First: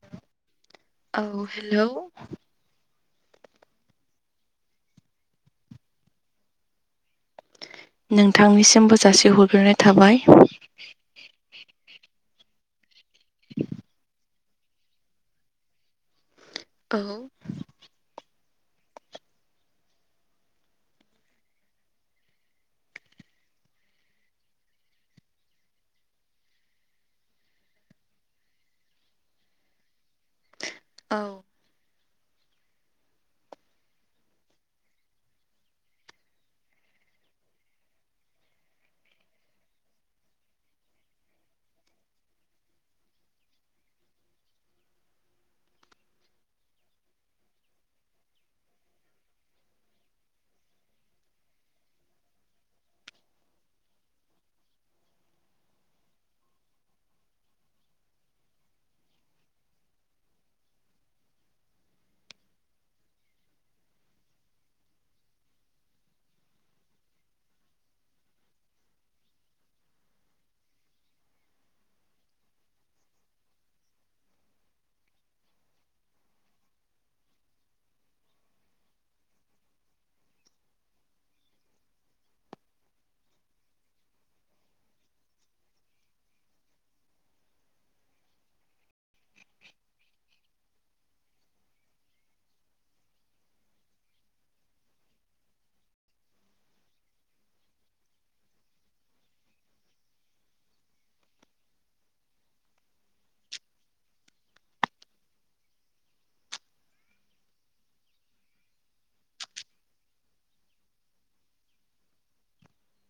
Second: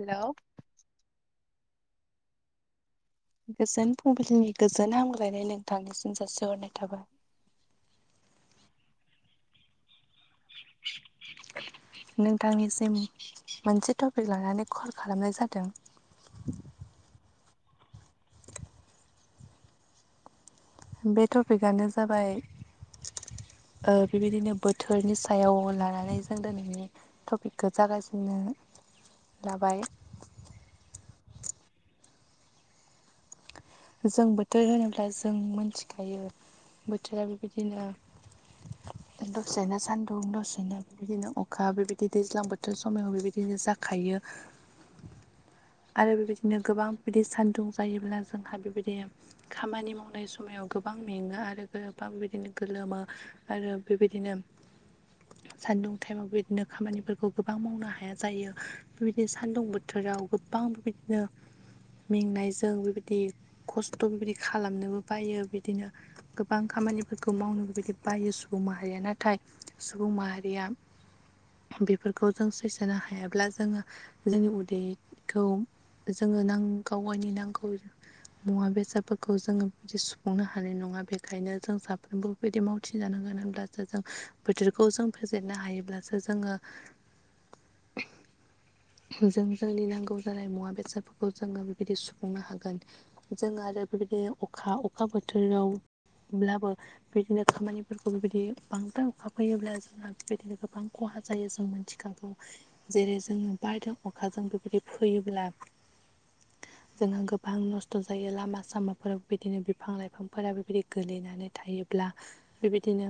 हेल'। औ हेल'। गोजोन फुंबिलिनि गोजोन हामग्लायनाय नोंथांनिसिम जासिहरनाय थाबाय। नोंथांनिसिमबो जासिहरग्रोनाय थाबाय। [inaudible] नोंथांनिसिम मोनसे टपिक लानानै कल खालामनाय जादों। औ। बे टपिकआनो जाबाय ओ बेबायदिनो बोथोरनि सायाव लानानै जों दिनैनि टपिकखौ जागायजेननो लाबाय औ। जों बोथोर होनोब्ला जों मोनथिखायो बोथोरा बेबायदिनो [inaudible] दसेनो सान्दुं दसेनो बेबायदिनो अखा बेबायदि दैज्लां बोथोर समायाव बेबायदिनो जाखायो। आरो बेबायदिनो गोबां बिदि सान्दुं जायोब्ला जोंहा बेबायदिनो खामानि मावनाय समाव गोबां मेङो आरो गोबां बिदिनो गोलोमो आरो बेबायदिनो सान्दुं टाइमाव बेबायदिनो खामानिफोरखौ गोबां मावनो हाया जायो बेबायदिनो सान्दुं बोथोराव गोबां बेबायदि बिदिनो मेंनायजों बेबायदि बि खस्थ' बेबायदि खालामनोबो बायो बिदिनो गोबां खामानिफोरखौ मावनो बेबायदि बायो सुबुं माहारिया नाथाय सुबुं माहारिया बेफोरखौ जों सैजो हायाब्ला जोङो जोंनि उदैखौ जोङो नां गावगायनि नांगौ मुवा बेसादफोरखौ जोङो बिदि सुफुंनो हानाय नङा बेखायनो जों साफ्रोमबो बिबायदि मावथि जानांगोन होनब्लासो जों बोथोरखौ जों फेजेननो हायोब्लासो जोङो [inaudible] जों जोंनि नांगौ जानाय मुवा बेसादफोरखौ जोङो बेबायदि सुफुंनो हागोन। जों आरो बेबायदिनो अखा अखा बोथोरावब्लाबो बिदिनो खामानिफोरखौ बेबायदि बांद्राय अखा फैयोब्ला जोंहा बेबायदिनो गोबां खहा जायो जों थिखाखौ जेरै जोंङो बारदों अखाजों बेबायदि फोयोब्ला जोंहा गो बां नस्थ' जायो लामा सामाफोराव बिदिनो बिफां लाइफांफोरा बेबायदि गोलैनानै थायोब्ला बेबायदिनो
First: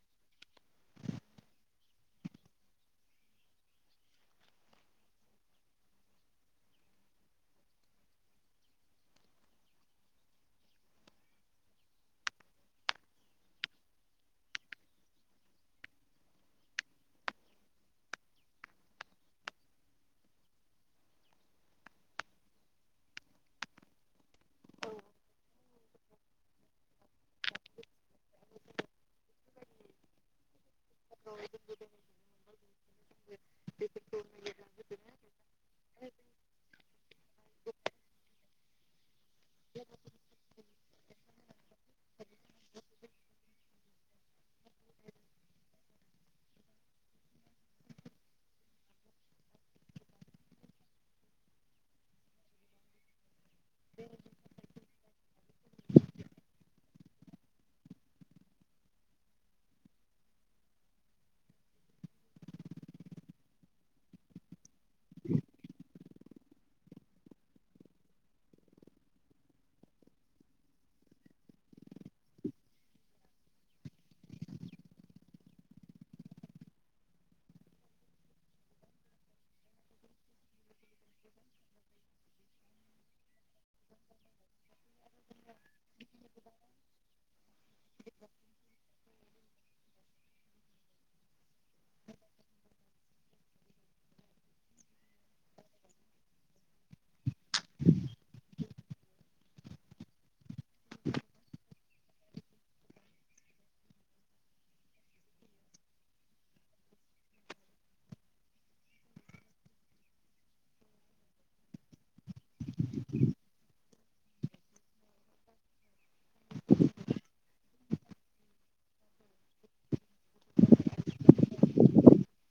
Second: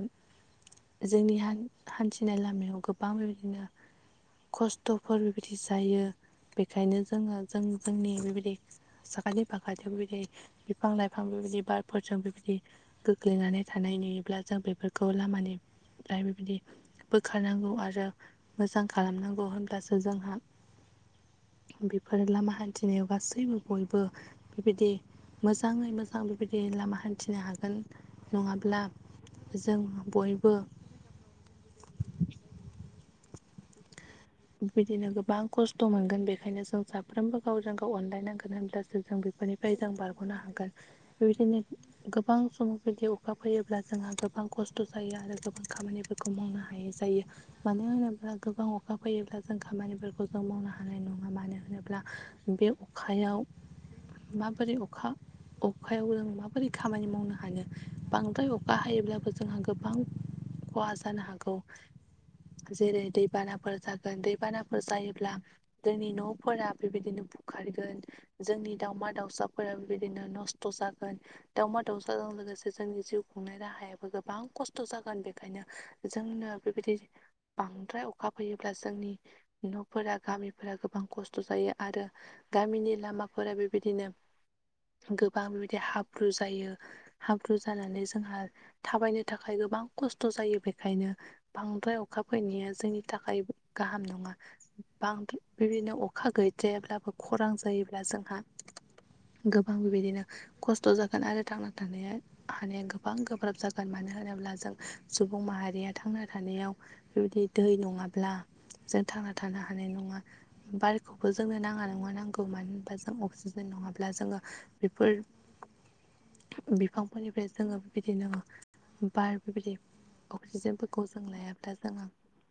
जोंनि हान हान्थिनाय लामायाव गोबां बेबायदिनो खस्थ'फोर बिदि जायो बेखायनो जोङो जों जोंनि बेबायदि साखाथि फाखाथि [unintelligible] बिफां लाइफां बेबिदि बारफोरजों बेबिदि गोग्लैनानै थानाय नुयोब्ला जों बेफोरखौ लामानिफ्राय बेबिदि बोखारनांगौ आरो मोजां खालामनांगौ होनब्लासो जोंहा बेफोर लामा हान्थिनायाव गासैबो बयबो बेबायदि मोजाङै मोजां बेबायदि लामा हान्थिनो हागोन। नङाब्ला जों बयबो [unintelligible] बेबिदिनो गोबां खस्थ' मोनगोन बेखायनो जों साफ्रोमबो गावजों गाव अनलायनांगोन होनब्लासो जों बे फोरनिफ्राय जों बारग'नो हागोन बेबिदिनो गोबां समफोरदि अखा फैयोब्ला जोंहा गोबां खस्थ' जायो आरो गोबां खामानिफोर खौ मावनो हायै जायो मानो होनोब्ला गोबां अखा फैयोब्ला जों खामानिफोरखौ जों मावनो हानाय नङा मानो होनोब्ला बे अखायाव माबोरै अखा अखायाव जों माबोरै खामानि मावनो हानो बांद्राय अखा हायोब्लाबो जोंहा गोबां खहा जानो हागौ जेरै दैबानाफोर जागोन दैबानाफोर जायोब्ला जोंनि न'फोरा बेबायदिनो बुखारगोन जोंनि दावमा दाउसाफोरा बेबायदिनो नस्थ' जागोन। दावमा दाउसाजों लोगोसे जोंनि जिउ खुंनाय राहायाबो गोबां खस्थ' जागोन बेखायनो जोंनो बेबिदि बांद्राय अखा फैयोब्ला जोंनि न'फोरा गामिफोरा गोबां खस्थ' जायो आरो गामिनि लामाफोरा बेबायदिनो गोबां बेबायदि हाब्रु जायो। हाब्रु जानानै जोंहा थाबायनो थाखाय गोबां खस्थ' जायो बेखायनो बांद्राय अखा फैनाया जोंनि थाखाय गाहाम नङा। बां [unintelligible] बेबिदिनो अखा गैद्रायाब्लाबो खरां जायोब्ला जोंहा गोबां बेबायदिनो खस्थ' जागोन आरो थांना थानाया हानाया गोबां गोब्राब जागोन मानो होनोब्ला जों सुबुं माहारिया थांना थानायाव बेबायदि दै नङाब्ला जों थांना थानो हानाय नङा। बारखौबो जोंनो नाङा नङा नांगौ मानो होनबा जों अक्सिजेन नङाब्ला जोङो बेफोर बिफांफोरनिफ्राय जोङो बिदिनो बार बेबायदि अक्सिजेनफोरखौ जों लायाब्ला जोङो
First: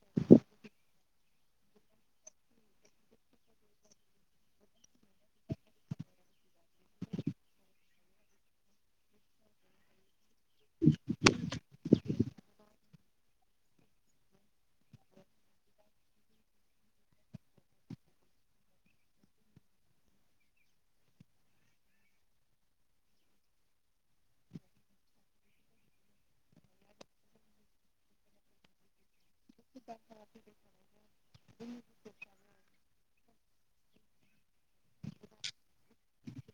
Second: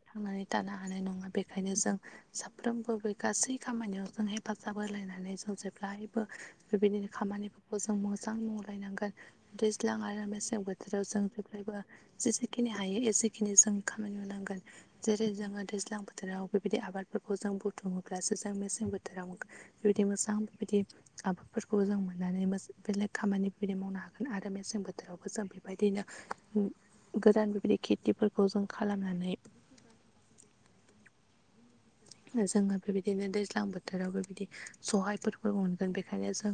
थांनानै थानो हानाय नङा बेखायनो जों साफ्रोमबो बे गासै खामानियाव जों हेफाजाब होलायनानै जों जेब्लायबो बेबायदिनो खामानिफोरखौ जों मोजां मावलायनांगोन दैज्लां आरो मेसें बोथोराव जों जेब्लायबो जेसेखिनि हायो एसेखिनि जों खामानि मावनांगोन जेरै जोङो दैज्लां बोथोराव बेबायदि आबादफोरखौ जों बुथुमोब्लासो जों मेसें बोथोराव बेबिदि मोजां बेबिदि आबादफोरखौ जों मोननानै मो बेलेग खामानि बेबिदि मावनो हागोन आरो मेसें बोथोरावबो जों बेबायदिनो गोदान बेबायदि खेथिफोरखौ जों खालामनानै [inaudible] [inaudible] जोङो बेबायदिनो दैज्लां बोथोरावबो बिदि सहायफोरखौ मोनगोन बेखायनो जों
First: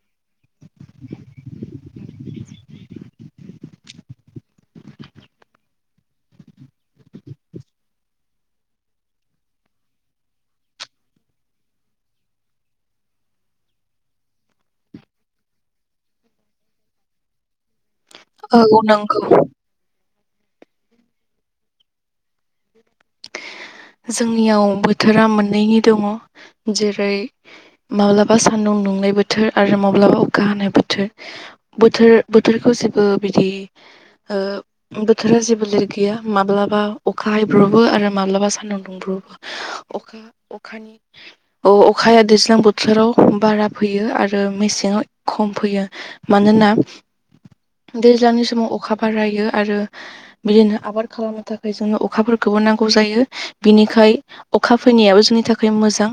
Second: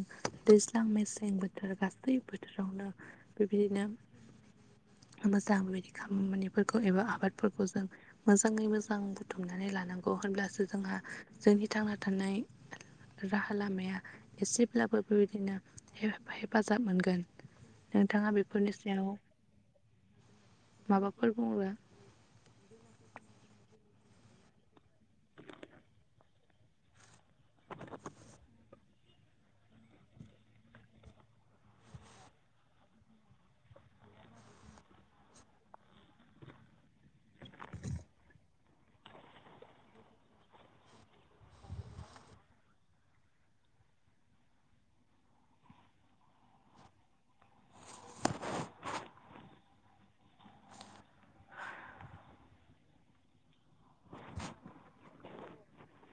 दैज्ल ल्जां मेसें बोथोर गासै बोथोरावनो बेबायदिनो मोजां बायदि खामानिफोरखौ एबा आबादफोरखौ जों मोजाङै मोजां बुथुमनानै लानांगौ होनब्लासो जोंहा जोंनि थांना थानाय राहा लामाया एसेब्लाबो बेबायदिनो हे-हेफाजाब मोनगोन नोंथाङा बेफोरनि औ सायाव नंगौ माबाफोर बुङोबा जोंनियाव बोथोरा मोननैनि दङ जेरै माब्लाबा सान्दुं दुंनाय बोथोर आरो माब्लाबा अखा हानाय बोथोर बोथोर बोथोरखौ जेबो बिदि ओ बोथोरा जेबो [unintelligible] गैया माब्लाबा अखा हायब्रबो आरो माब्लाबा सान्दुं दुंब्रबो अखा अखा [inaudible] अ अखाया दैज्लां बोथोराव बारा फैयो आरो मेसेङाव खम फैयो मानोना दैज्लांनि समाव अखा बारायो आरो बिदिनो आबाद खालामनो थाखाय जोंनो अखाफोरखौबो नांगौ जायो‌ बिनिखाय अखा फैनायाबो जोंनि थाखाय मोजां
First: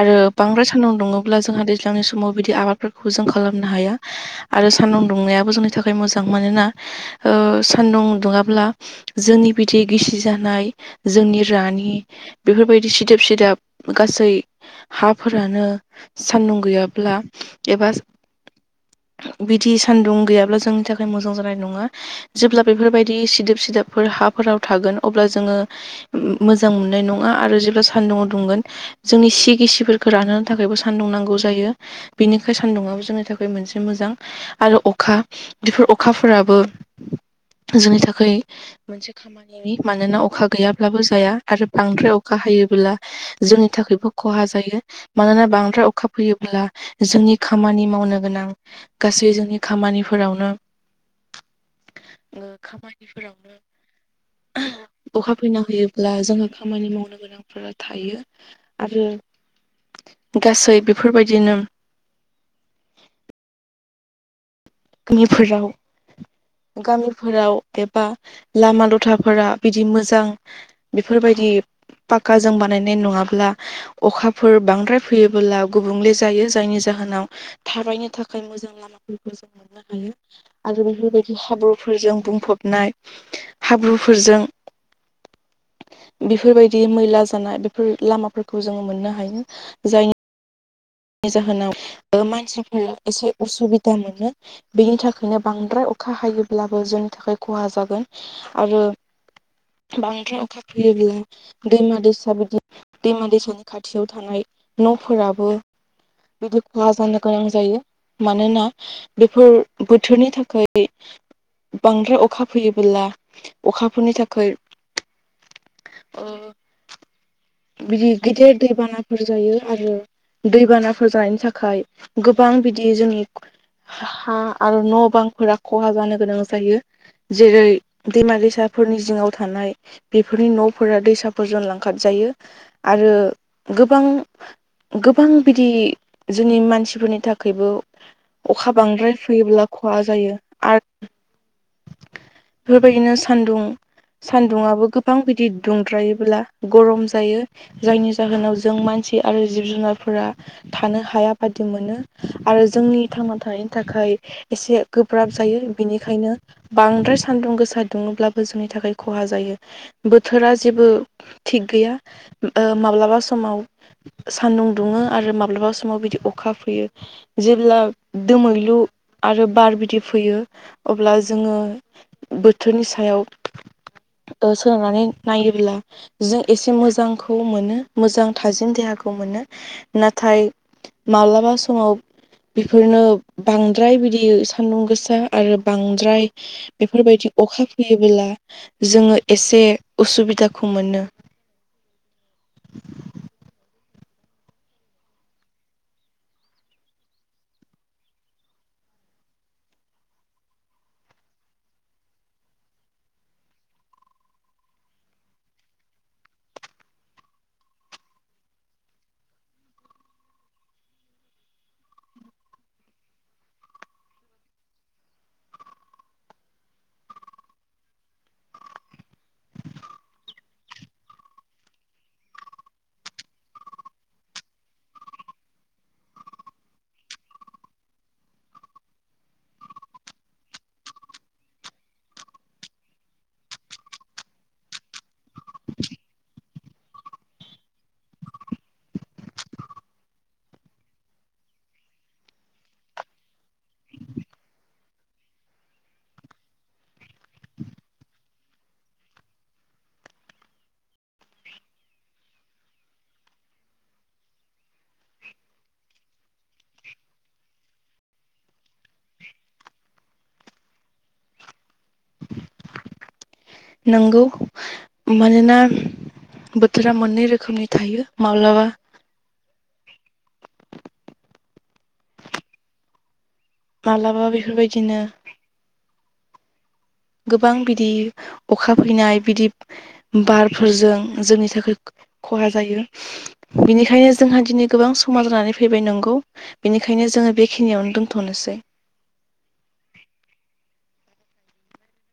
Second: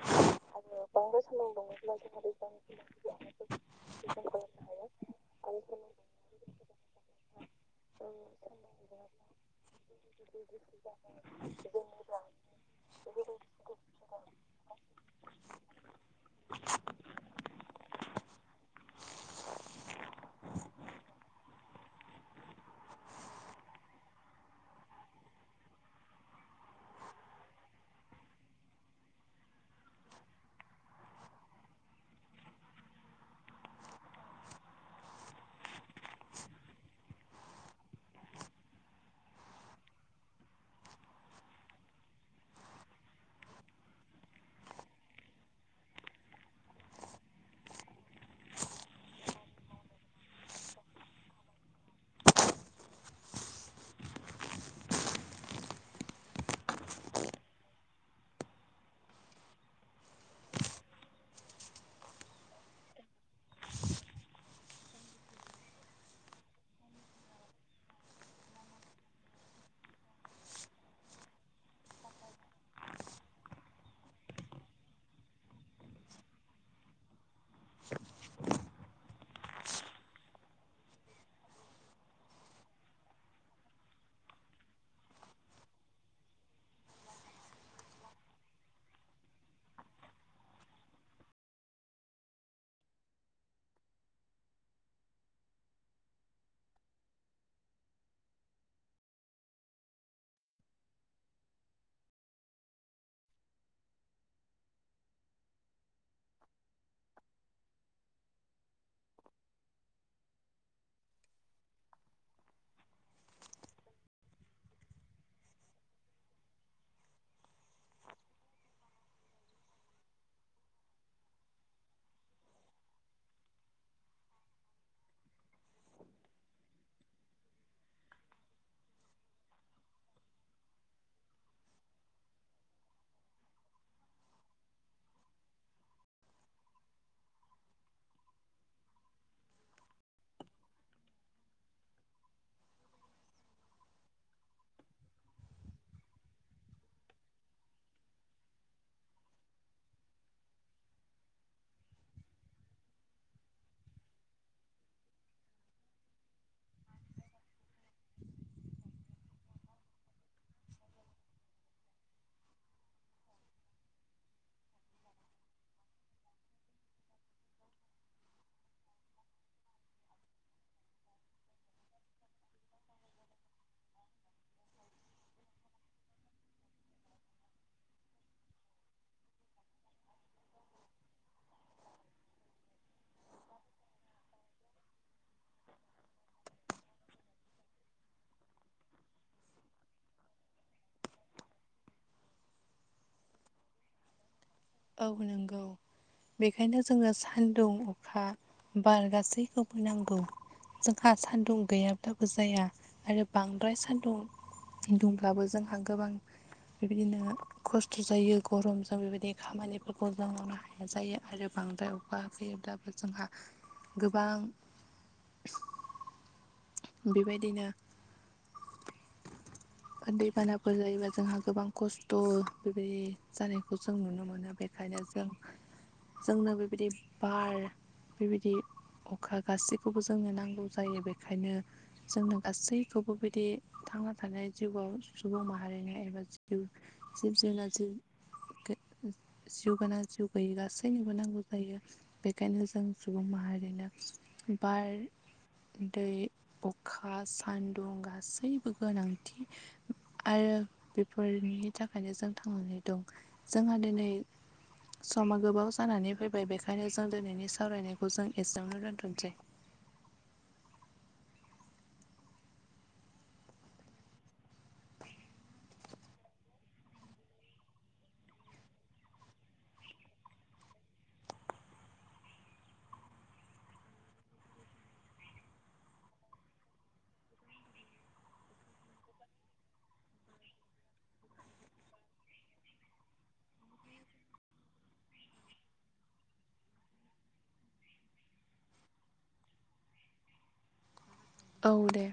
आरो बांद्राय सानदुं दङब्ला जोंहा दैज्लांनि समाव बिदि आबादफोरखौ जों खालामनो हाया। आरो सान्दुं दुंनायाबो जोंनि थाखाय मोजां मानोना ओ सान्दुं दुङाब्ला जोंनि बिदि गिसि जानाय जोंनि रानि बेफोरबायदि सिदोब सिदाब गासै हाफोरानो सान्दुं गैयाब्ला एबा बिदि सान्दुं गैयाब्ला जोंनि थाखाय मोजां जानाय नङा जेब्ला बेफोरबायदि सिदोब सिदोबफोर हाफोराव थागोन अब्ला जोङो मोजां मोननाय नङा आरो जेब्ला सान्दुुंआव दुंगोन जोंनि सि गिसिफोरखौ रानहोनो थाखायबो सान्दुं नांगौ जायो बिनिखाय सान्दुंङा जोंनि थाखाय मोनसे मोजां आरो अखा बेफोर अखाफोराबो जोंनि थाखाय मोनसे मोनसे खामानिनि मानोना अखा गैयाब्लाबो जाया आरो बांद्राय अखा हायोबोब्ला जोंनि थाखायबो खहा जायो मानोना बांद्राय अखा फैयोब्ला जोंनि खामानि मावनो गोनां गासै जोंनि खामानिफोरावनो [inaudible] खामानिफोरावनो अखा फैना होयोब्ला जोंहा खामानि मावनो गोनांफोरा थायो आरो गासै बेफोरबायदिनो [unintelligible] गामिफोराव एबा लामा लथाफोरा बिदि मोजां बेफोरबायदि पाक्काजों बानायनाय नङाब्ला अखाफोर बांद्राय फैयोबोला गुबुंले जायो जायनि जाहोनाव थाबायनो थाखाय मोजां लामाफोरखौ जों मोननो हायो आरो बेफोरबायदि हाब्रुफोरजों बुंफबनाय हाब्रुफोरजों बेफोरबायदि मैला जानाय बेफोर लामाफोरखौ जोङो मोननो हायो जायनि नि जाहोनाव मानसिफोरा एसे उसुबिदा मोनो बेनि थाखायनो बांद्राय अखा हायोब्लाबो जोंनि थाखाय खहा जागोन आरो बांद्राय अखा फैयोब्ला दैमा दैसा बिदि दैमा दैसानि खाथियाव थानाय न'फोराबो बिदि खहा जानो गोनां जायो मानोना बेफोर बोथोरनि थाखाय बांद्राय अखा फैयोबोला अखाफोरनि थाखाय ओ बिदि गदि दपाना फोर जायो आरो दैबानाफोर जानायनि थाखाय गोबां बिदि जोंनि हा आरो न बांफोरा खहा जानो गोनां जायो जेरै दैमा दैसाफोरनि जिङाव थानाय बेफोरनि नफोरा दैसा फोरजों लांखारजायो आरो गोबां गोबां बिदि जोंनि मानसिफोरनि थाखोयबो अखा बांद्राय फैयोब्ला खहा जायो आरो बेफोरबायदिनो सान्दुं सान्दुुंआबो गोबां बिदि दुंद्रायोबोला गरम जायो जायनि जाहोनाव जों मानसि आरो जिब जुनारफोरा थानो हाया बादि मोनो आरो जोंनि थांना थानायनि थाखाय एसे गोब्राब जायो बिनिखायनो बांद्राय सान्दुं गोसा दुङोब्लाबो जोंनि थाखाय खहा जायो बोथोरा जेबो थिग गैया ओ माब्लाबा समाव सान्दुं दुङो आरो माब्लाबा समाव बिदि अखा फैयो जेब्ला दोमैलु आरो बार बिदि फैयो अब्ला जोङो बोथोरनि सायाव ओ सोलोंनानै नायोब्ला जों एसे मोजां जांखौ मोनो मोजां थाजिम देहाखौ मोनो नाथाय माला बा समाव बेफोरनो बांद्राय बिदि सान्दुं गोसा आरो बांद्राय बेफोरबायदि अखा फैयोबोला जोङो एसे उसुबिदाखौ मोनो [inaudible] औ नोंगौ बेखायनो जोङो सानदुं अखा बार गासैखौबो नांगौ जोंहा सान्दुं गैयाब्लाबो जाया आरो बांद्राय सान्दुं दुंब्लाबो जोंहा गोबां बेबायदिनो खस्थ जायो गरमजों बेबायदि खामानिफोरखौ जों मावनो हाया जायो आरो बांद्राय अखा फैयोब्लाबो जोंहा गोबां बेबायदिनो दैबानाफोर जायोबा जोंहा गोबां खस्थ बेबायदि जानायखौ जों नुनो मोनो बे ओंखायनो जों जोंनो बेबायदि बार बेबायदि अखा गासैखौबो जोंनो नांगौ जायो बेखायनो जोंनो गासैखौबो बिदि थांना थानाय जिउआव सुबुं माहारिनि एबा जिव जिब जुनार जि गो जिउ गोनां जिउ गैयि गासैनोबो नांगौ जायो बेखायनो जों सुबुं माहारिनो बार दै अखा सान्दुं गासैबो गोनांथि आरो बेफोरनि थाखायनो जों थांनानै दं जोंहा दिनै समा गोबाव जानानै फैबाय बेखायनो जों दोनैनि सावरायनायखौ जों एसेयावनो दोन्थनिसै नंगौ मानोना बोथोरा मोननै रोखोमनि थायो माब्लाबा माब्लाबा बेफोरबायदिनो गोबां बिदि अखा फैनाय बिदि बारफोरजों जोंनि थाखाय खो खहा जायो बेनिखायनो जोंहा दिनै गोबां समा जानानै फैबाय नोंगौ बेनिखायनो जोङो बेखिनियावनो दोनथनोसै औ दे